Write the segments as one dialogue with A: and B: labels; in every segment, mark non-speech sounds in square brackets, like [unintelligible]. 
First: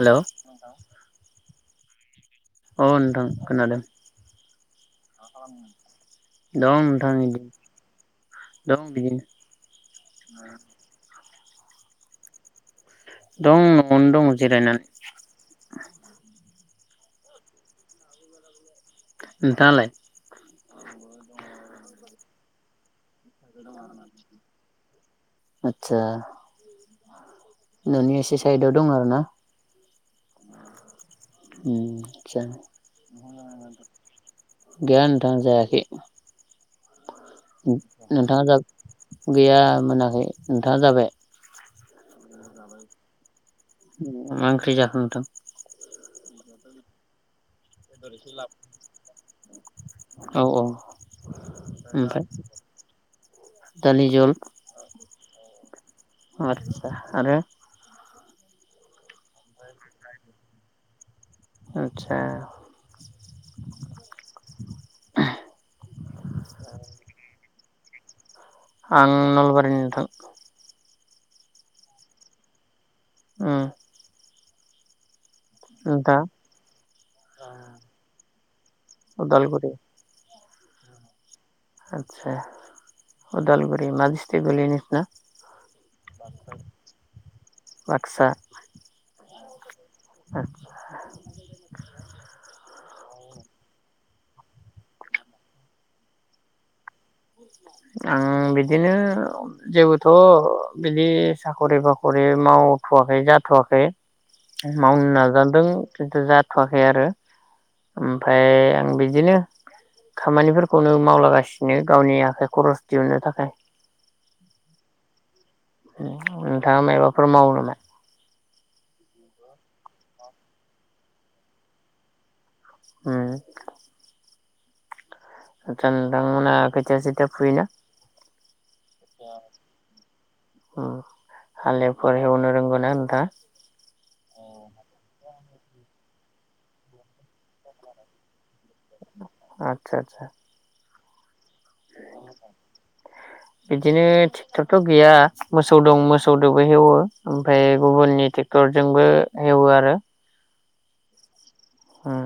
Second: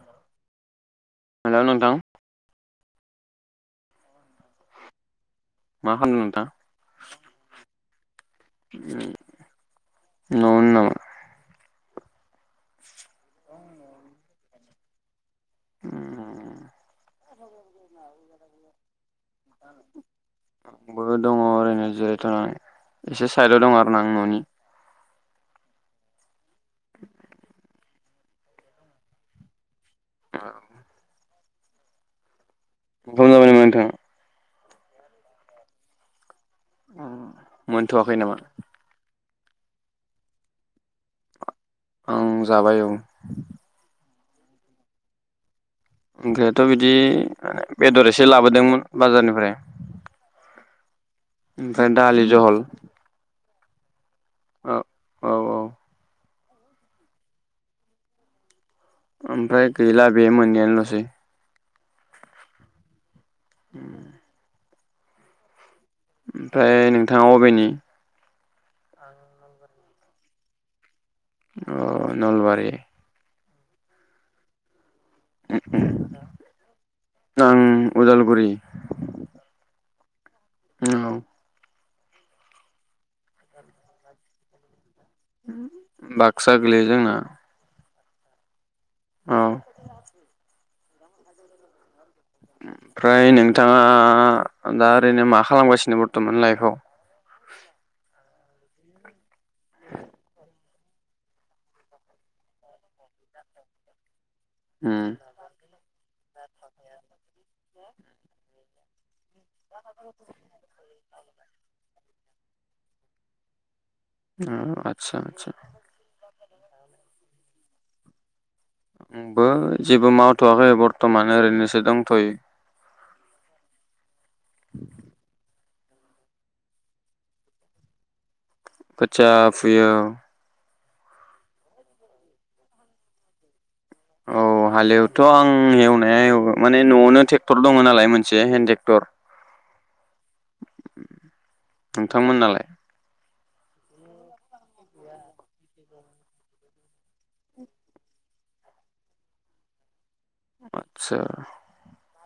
A: Hello
B: hello नोंथां
A: अ नोंथां खोनादों
B: मा खालामदों
A: दं नोंथां दं बिदिनो
B: नंगौ [unintelligible]
A: दं न'आवनो दं जिरायनानै
B: [inaudible] [inaudible]
A: नोंथाङालाय
B: आंबो दङ ओरैनो जिराय [unintelligible] एसे साइथ आव दं आरोना आं न'नि
A: आतसा
B: [inaudible]
A: नों'नि एसे साइदाव दं आरो ना
B: औ
A: उम जागोन
B: ओंखाम जाबाय नामा नोंथाङा
A: गैया नोंथां जायाखै
B: औ
A: नोंथाङा जाबाय गैया मोनाखै नोंथाङा जाबाय
B: ओं आं जाबाय औ
A: मा ओंख्रि जाखो
B: ओंख्रियाथ' बिदि माने बेदर एसे लाबोदोंमोन बाजारनिफ्राय
A: औ औ
B: ओमफ्राय दालि जहल
A: दालि जहल
B: औ औ औ
A: आचसा आरो
B: ओमफ्राय गैला बे मोननैयानोल'सै
A: आदसा
B: [inaudible] ओमफ्राय नोंथाङा अबेनि
A: आं नलबारि नोंथां
B: अ नलबारि
A: ओम
B: आं उदालगुरि
A: उदालगुरि
B: औ
A: आचसा उदालगुरि मा डिस्ट्रिग गोलैयो नोंसिना?
B: बाक्सा गोलैयो जोंना।
A: बाक्सा।
B: औ
A: आचसा।
B: ओमफ्राय नोंथाङा दा ओरैनो मा खालामगासिनो बर्थमान लाइफआव?
A: आं बिदिनो। जेबोथ' बिदि साखरि बाखरि मावथ'वाखै जाथ'वाखै।
B: उम
A: मावनो नाजादों। खिन्थु जाथ'वाखै आरो ओमफ्राय आं बिदिनो। खामानिफोरखौनो। मावलागासिनो गावनिया। थाखाय खरस दिहुननो थाखाय।
B: अ आतसा आतसा।
A: नोंथाङा माबाफोर मावो नामा?
B: आंबो जेबो मावथ'वाखै बर्थमान ओरैनोसो दंथ'यो।
A: ओम।
B: [inaudible]
A: आससा नोंथांमोनहा खोथिया सोथिया फुयोना?
B: खोथिया फुयो।
A: हालेफोर हेवनो रोंगौ ना नोंथा?
B: औ हालेवथ' आं एवनाया एवो, माने न'आवनो ट्रेक्टर दङ नालाय मोनसे, हेन्द ट्रेक्टर।
A: आतसा आसा।
B: उम। नोंथांमोन नालाय?
A: बिदिनो ट्रेक्टरथ' गैया मोसौ दं मोसौजोंबो हेवो ओमफ्राय गुबुननि ट्रेक्टरजोंबो हेवो आरो।
B: आतसा।
A: उम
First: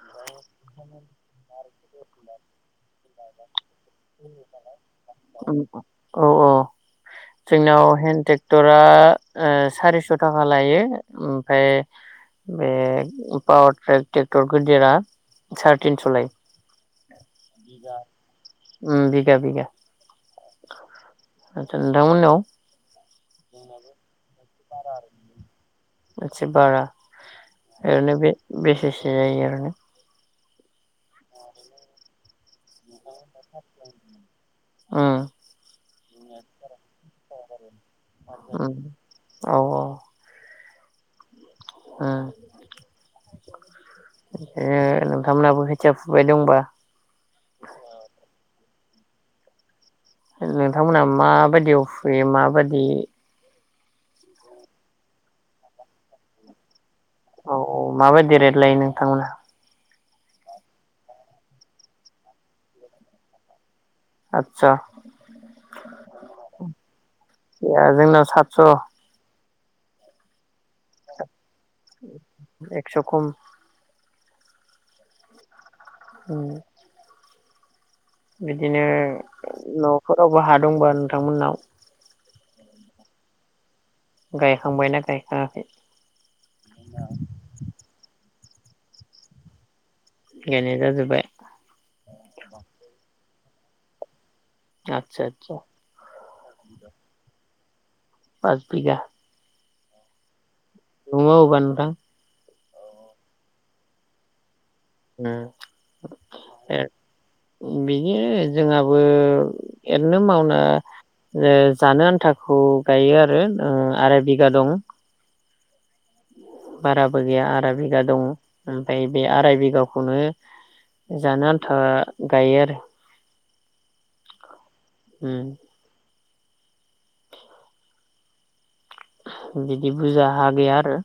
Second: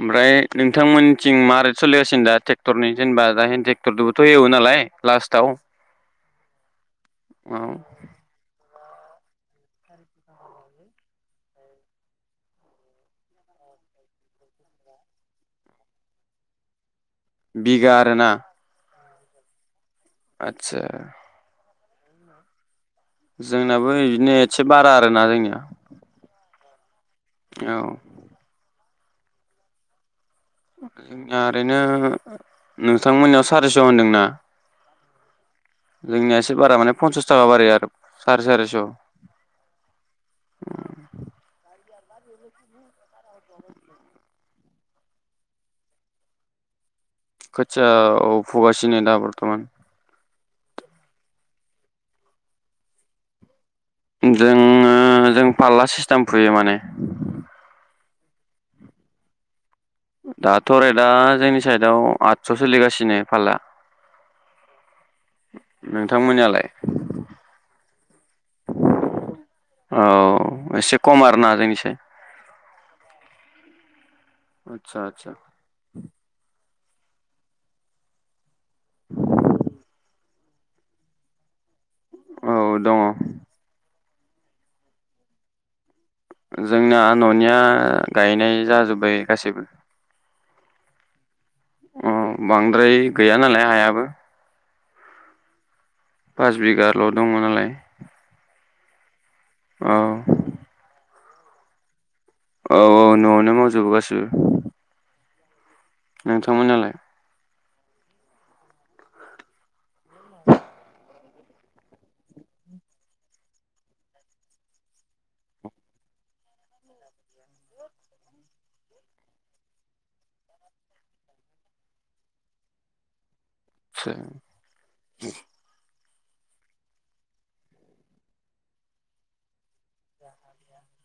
B: ओमफ्राय। नोंथांमोनथिं मारै सोलिगासिनो दा ट्रेक्टरनि जेनबा दा हेन ट्रेक्टरबोथ' एवोनालाय?
A: औ-औ
B: औ
A: जोंनियाव हेन्द ट्रेक्टर आ सारिस' थाखा लायो, ओमफ्राय बे पावार ट्रेक ट्रेक्टर गिदिरा साराय तिनस' लायो।
B: बिगा आरो ना?
A: उम बिगा बिगा।
B: आसा।
A: आचसा नोंथांमोनाव?
B: जोंनाबो बिदिनो। एसे बारा आरोना जोंनिया।
A: एसे बारा।
B: औ
A: ओरैनो बे बेसेसिम बि जायो आरो ना
B: जोंनिया ओरैनो नों थांमोननियाव सारिस' होनदोंना
A: उम
B: जोंनिया एसे बारा माने फन्सास [unintelligible] आरो साराय सारिस'
A: उ औ औ ओ ए नोंथांमोनहाबो खोथिया फुबाय दंबा?
B: खोथिया औ फुगासिनो दा बर्थमान
A: नोंथांमोनहा माबायदियाव फुयो माबायदि
B: जोङो जों फारला सिस्टेम फुयो माने
A: औ औ माबायदि रेद लायो नोंथांमोनहा?
B: दाथ' रेदा जोंनि साइदआव आदस' सोलिगासिनो फाला
A: आतस'
B: नोंथांमोननियालाय
A: जोंनाव सातस'
B: औ एसे खम आरो ना? जोंनोसै
A: एकस' खम
B: आतसा आतसा
A: ह बिदिनो न'फोरावबो हा दंब नोंथांमोननाव
B: औ दङ।
A: गायखांबायना गायखाङाखै?
B: जोंना न'निया गायनाय जाजोब्बाय गासैबो
A: गायनाय जाजोबबाय
B: ओम बांद्राय गैया नालाय हायाबो
A: आतसा आतसा
B: पास बिगाल' दङ नालाय
A: पाजबिघा
B: औ
A: दङो अब्ला नोंथां।
B: औ औ न'आवनो मावजोबो गासैबो
A: उम
B: नोंथांमोनालाय?
A: बिदिनो जोंहाबो ओरैनो मावना ओ जानो आन्थाखौ गायो आरो ओआराय बिगा दं। बाराबो गैया आराय बिगा दं ओमफाय बे आराय बिगाखौनो जानो आन्था गायो आरो
B: सा
A: उम बिदि बुरजा हा गैया आरो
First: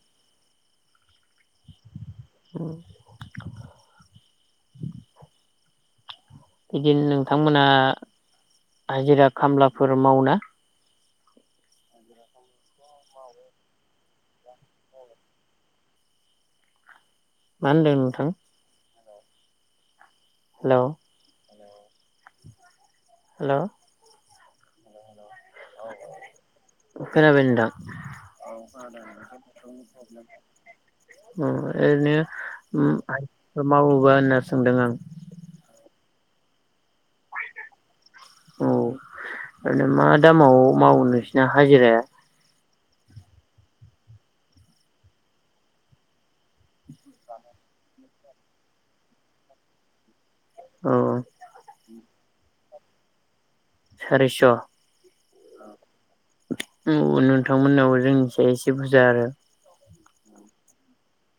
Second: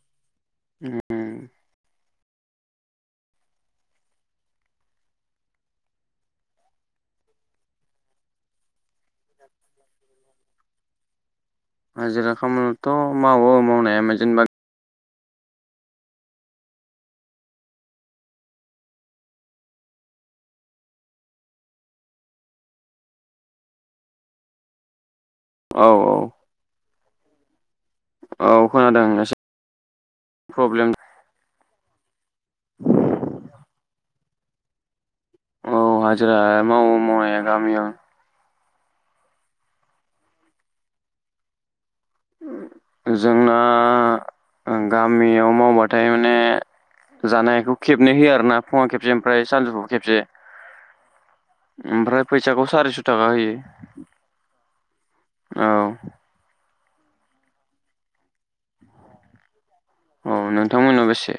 B: उम
A: [unintelligible] बिदिनो नोंथांमोना हाजिरा खामलाफोर मावोना?
B: हाजिरा खामानिथ' मावो मावनाया उमाय जेनेबा
A: मा होनदों नोंथां? हेलौ हेलौ
B: औ औ
A: खोनादो नोंथां।
B: औ खोनादों एसे प्रब्लेम
A: उम ओरैनो उम [unintelligible] खौ मावोबा होनना सोंदों आं।
B: अ हाजिरा मावो मावनाया गामियाव।
A: औ ओरैनो मा दामाव मावो नोंसिना हाजिराया?
B: जोंना ओं गामियाव मावबाथाय माने जानायखौ खेबनै होयो आरोना फुङाव खेबसे ओमफ्राय सानजौफुआव खेबसे।
A: औ
B: ओमफ्राय फैसाखौ सारिस' थाखा होयो।
A: सारिस'
B: औ
A: उम नोंथांमोननाव जोंनिसाय एसे बुजा आरो
B: अ नोंथांमोननाव बेसे?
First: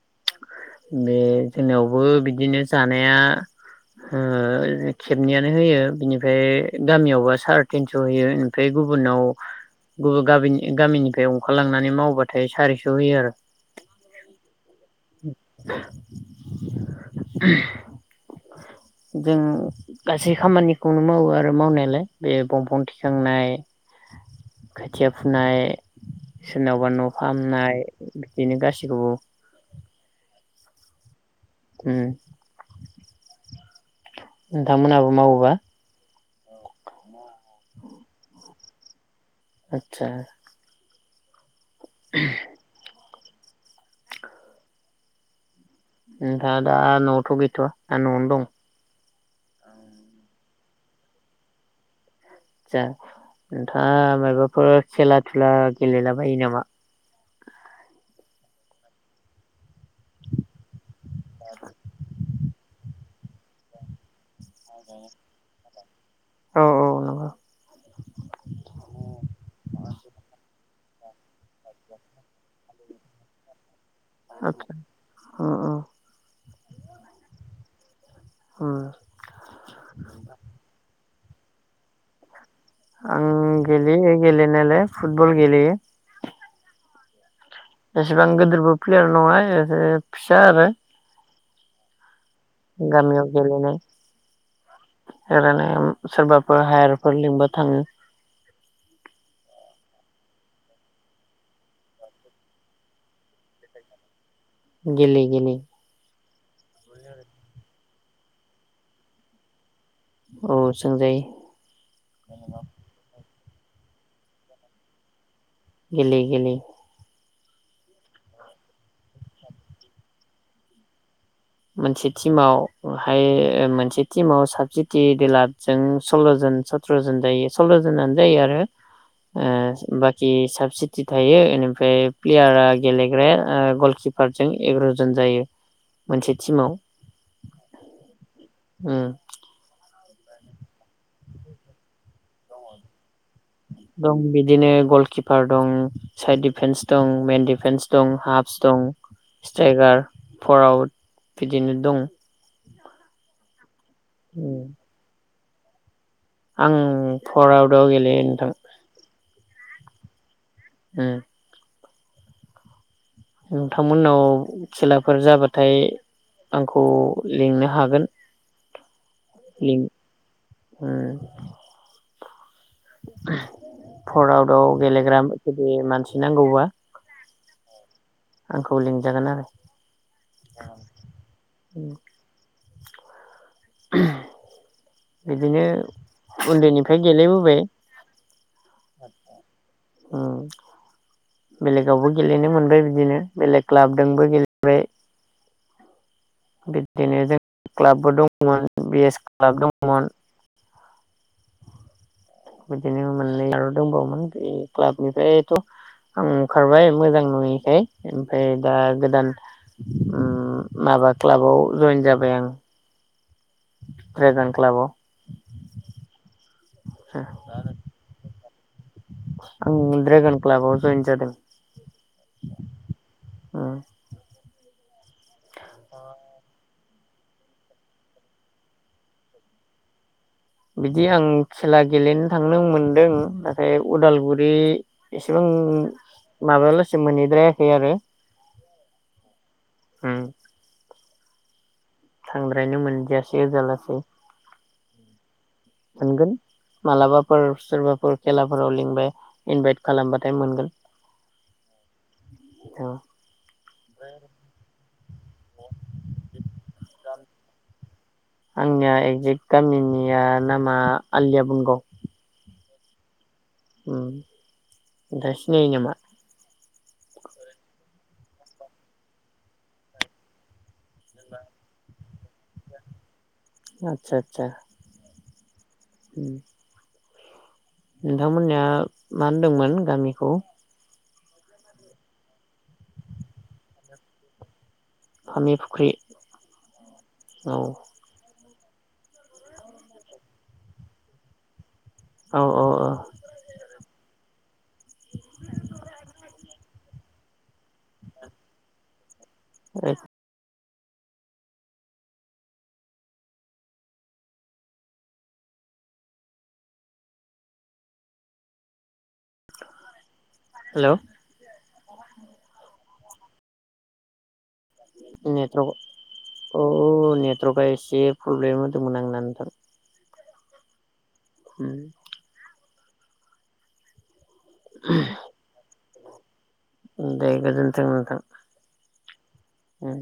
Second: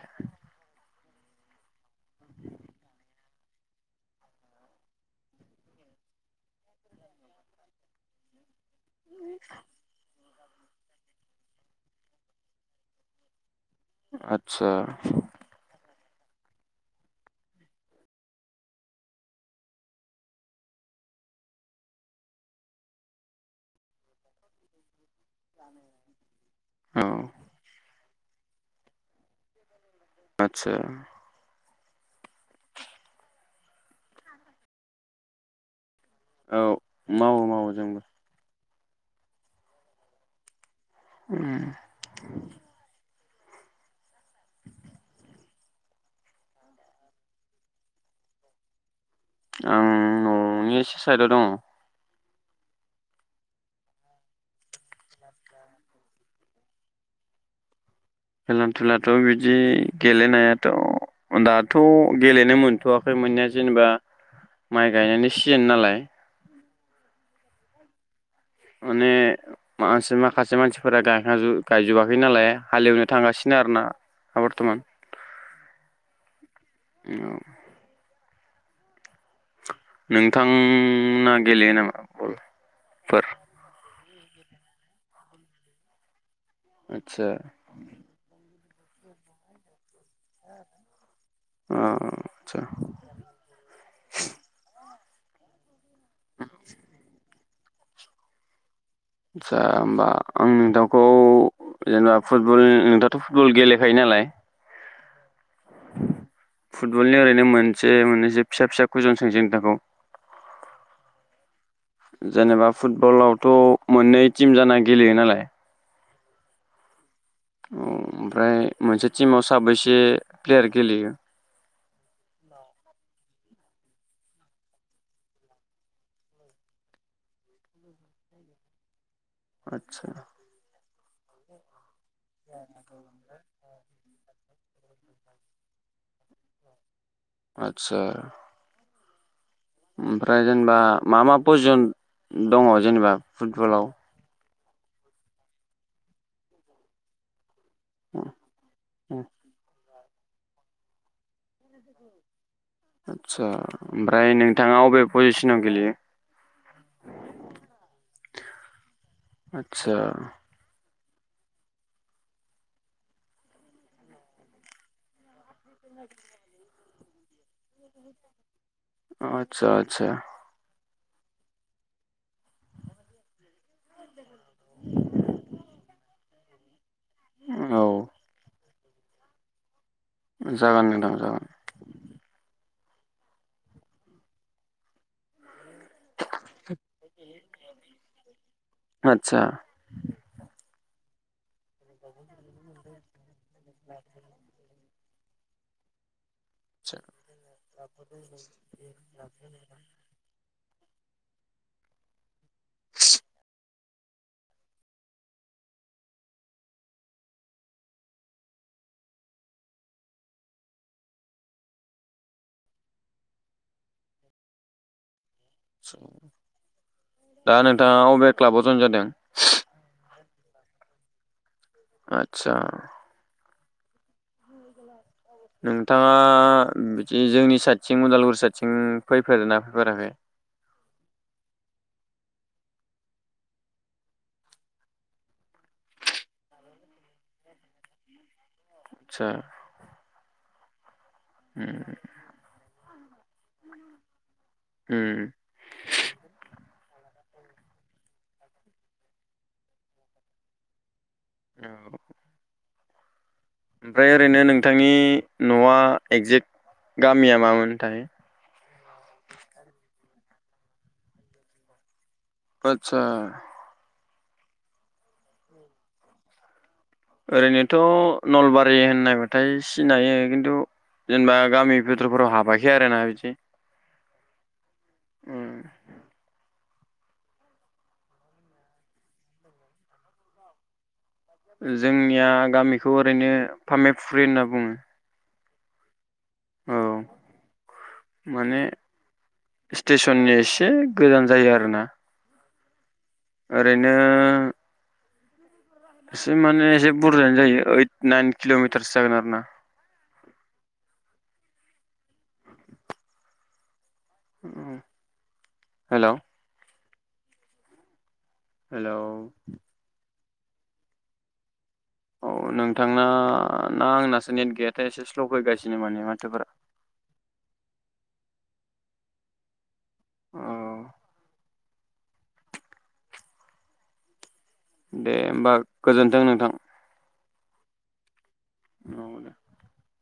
A: बे जोंनियावबो बिदिनो जानाया ओ खेबनैयानो होयो। बिनिफ्राय गामियावबा सारि तिनस' होयो ओमफ्राय गुबुननाव गुबु गाबिननि गामिनिफ्राय अंखारलांनानै मावबाथाय सारिस' होयो आरो
B: आतसा
A: उम जों गासै खामानिखौनो मावो आरो मावनायालाय बे बंफां थिखांनाय खोथिया फुनाय। सोरनावबा
B: औ
A: न' फाहामनाय बिदिनो गासिखौबो
B: आतसा
A: उम। नोंथांमोनाबो मावोबा?
B: औ मावो मावो जोंबो।
A: आतसा
B: उम।
A: [inaudible]
B: [inaudible]
A: नोंथांआ दा न'आवथ' गैथ'वा। ना न'आवनो दं?
B: आं न'नि एसे साइदाव दङ'।
A: आतसा नोंथाङा माबाफोर खेला धुला गेलेलाबायो नामा?
B: खेलान थुलाथ' बिदि गेलेनायाथ' दाथ' गेलेनो मोनथ'वा [unintelligible] मोननाया जेनेबा माइ गायनायनि सिजेन नालाय
A: औ औ नंगौ
B: माने मासे माखासे मानसिफोरा गायखां गायजोबाखै नालाय हालेवनो थांगासिनो आरोना। दा
A: आतसा उम उम।
B: औ
A: उम
B: नोंथां उम ना गेलेयो नामा बल?
A: आं गेले गेलेयो गेलेनायालाय फुटबल गेलेयो
B: आच्छा
A: एसेबां गोदिरबो प्लेयार नङा ए फिसा आरो
B: अ अ
A: गामियाव गेलेनाय एरैनो सोरबाफोर हायारफोर लिबा थाङो
B: आच्छा होमबा आं नोंथांखौ जेनेबा फुटबल नोंथाथ' फुटबल गेलेखायो नालाय?
A: गेले गेले
B: फुटबलनि ओरैनो मोनसे मोननैसो फिसा फिसा खजन सोंसै नोंथांखौ?
A: औ सोंजायो
B: जेनेबा फुटबलाव थ' मोननै टिम जाना गेलेयो नालाय
A: गेलेयो गेलेयो
B: औ ओमफ्राय मोनसे टिमाव साबैसे प्लेयार गेलेयो?
A: मोनसे टिमावहाय मोनसे टिमाव साबसित देलादजों सल्ल' जन सत्र'जन जायो सल्ल' जनानो जायो आरो ओ
B: आदसा
A: बाखि साबसि ति थायो इनिफ्राय प्लेयारा गेलेग्र गलकिप फारजों एग्र'जन जायो मोनसे टिमाव
B: आच्छा
A: उम
B: ओमफ्राय जेनेबा मा मा प्रयजन दङ जेनेबा? फुटबलाव?
A: दिनो गलकिपार दं साइड डिफेन्स दं मेन दिफिन्सस दं हाफस दं स्ट्राइगार फरवार्द बिदिनो दं।
B: आच्छा ओमफ्राय
A: उम
B: नोंथाङा अबे पजिस नाव गेलेयो
A: आं फरवार्दाव गेलेयो नोंथां।
B: आच्छा
A: उम। नोंथांमोननाव खालाफोर जाबा थाय आं खौ लिंनो हागोन।
B: आतसा
A: लिं
B: आतसा ।
A: उम। फरवार्दाव गेलेग्रा जुदि मानसि नांगौबा
B: औ।
A: आंखौ लिंजागोन आरो
B: जागोन नोंथां जागोन।
A: बिदिनो उन्दैनिफ्राय गेलेबोबाय
B: आतसा ।
A: उम। बेलेगावबो गेलेनो मोनबाय बिदिनो बेलेग क्लाबजोंबो गेलेबाय। बिब्दिनो जों क्लाबबो दंमोन बि एस क्लाब दंमोन बिदिनो मोननै आर दंबावोमोन बे क्लाबनिफ्रायथ' आं ओंखारबाय मोजां नुयैखाय ओमफ्राय दा गोदान उम माबा क्लाबाव जइेन जाबाय आं। द्रागन क्लाबआव
B: दा नोंथाङा अबेहाय क्लाबाव जयेन जादों?
A: आं ड्रागान क्लाबाव जइन जादों।
B: आतसा ।
A: उम ।
B: नोंथाङा बिदि जोंनि साइडथिं उदालगुरि साइडथिं फैफेरदोना फैफेराखै।
A: बिदि आं खेला गेलेनो थांनो मोनदों नाथाय उदालगुरि एसेबां माबायालासे मोनहैद्रायाखै आरो।
B: आतसा ।
A: उम।
B: उम।
A: थांद्रायनो मोनदियासै ओजालासे
B: उम।
A: मोनगोन मालाबाफोर सोरबाफोर खेलाफोराव लिंबाय इनभाइट खालामबाथाय मोनगोन।
B: औ
A: हेल'
B: ओमफ्राय ओरैनो नोंथांनि न'आ एगजेक्ट गामिया मामोन थाय?
A: आंनिया एक्जेक्ट गामिनिया नामा आलिया बुंग'व
B: आतसा।
A: उह नोंथांआ सिनायो नामा?
B: ओरैनोथ' नलबारि होननायबाथाय सिनायो खिन्थु जोंना गामि भितुरफोराव हाबाखै आरोना बिदि।
A: आतसा आतसा।
B: उम
A: उम नोंथांमोननिया मा होनदोंमोन गामिखौ?
B: जोंनिया गामिखौ ओरैनो फामेफुख्रि होनना बुङो।
A: फामि फुख्रि।
B: औ
A: औ
B: माने स्टेसननि एसे गोजान जायो आरो ना।
A: औ औ औ
B: आरोरैनो एसे माने एसे बुरजायानो जायो ओइद नाइन किलमिटारसो जागोन आरो ना।
A: [unintelligible]
B: Hello hello
A: hello.
B: औ नोंथांना ना आंनासो नेट गैया
A: नेट्रवार्क औ नेट्रवार्कआ एसे प्रब्लेम होदोंमोन आंना नोंथां।
B: औ
A: उम
B: दे होमबा गोजोन्थों नोंथां।
A: दे गोजोन्थों नोंथां।
B: औ दे
A: ओं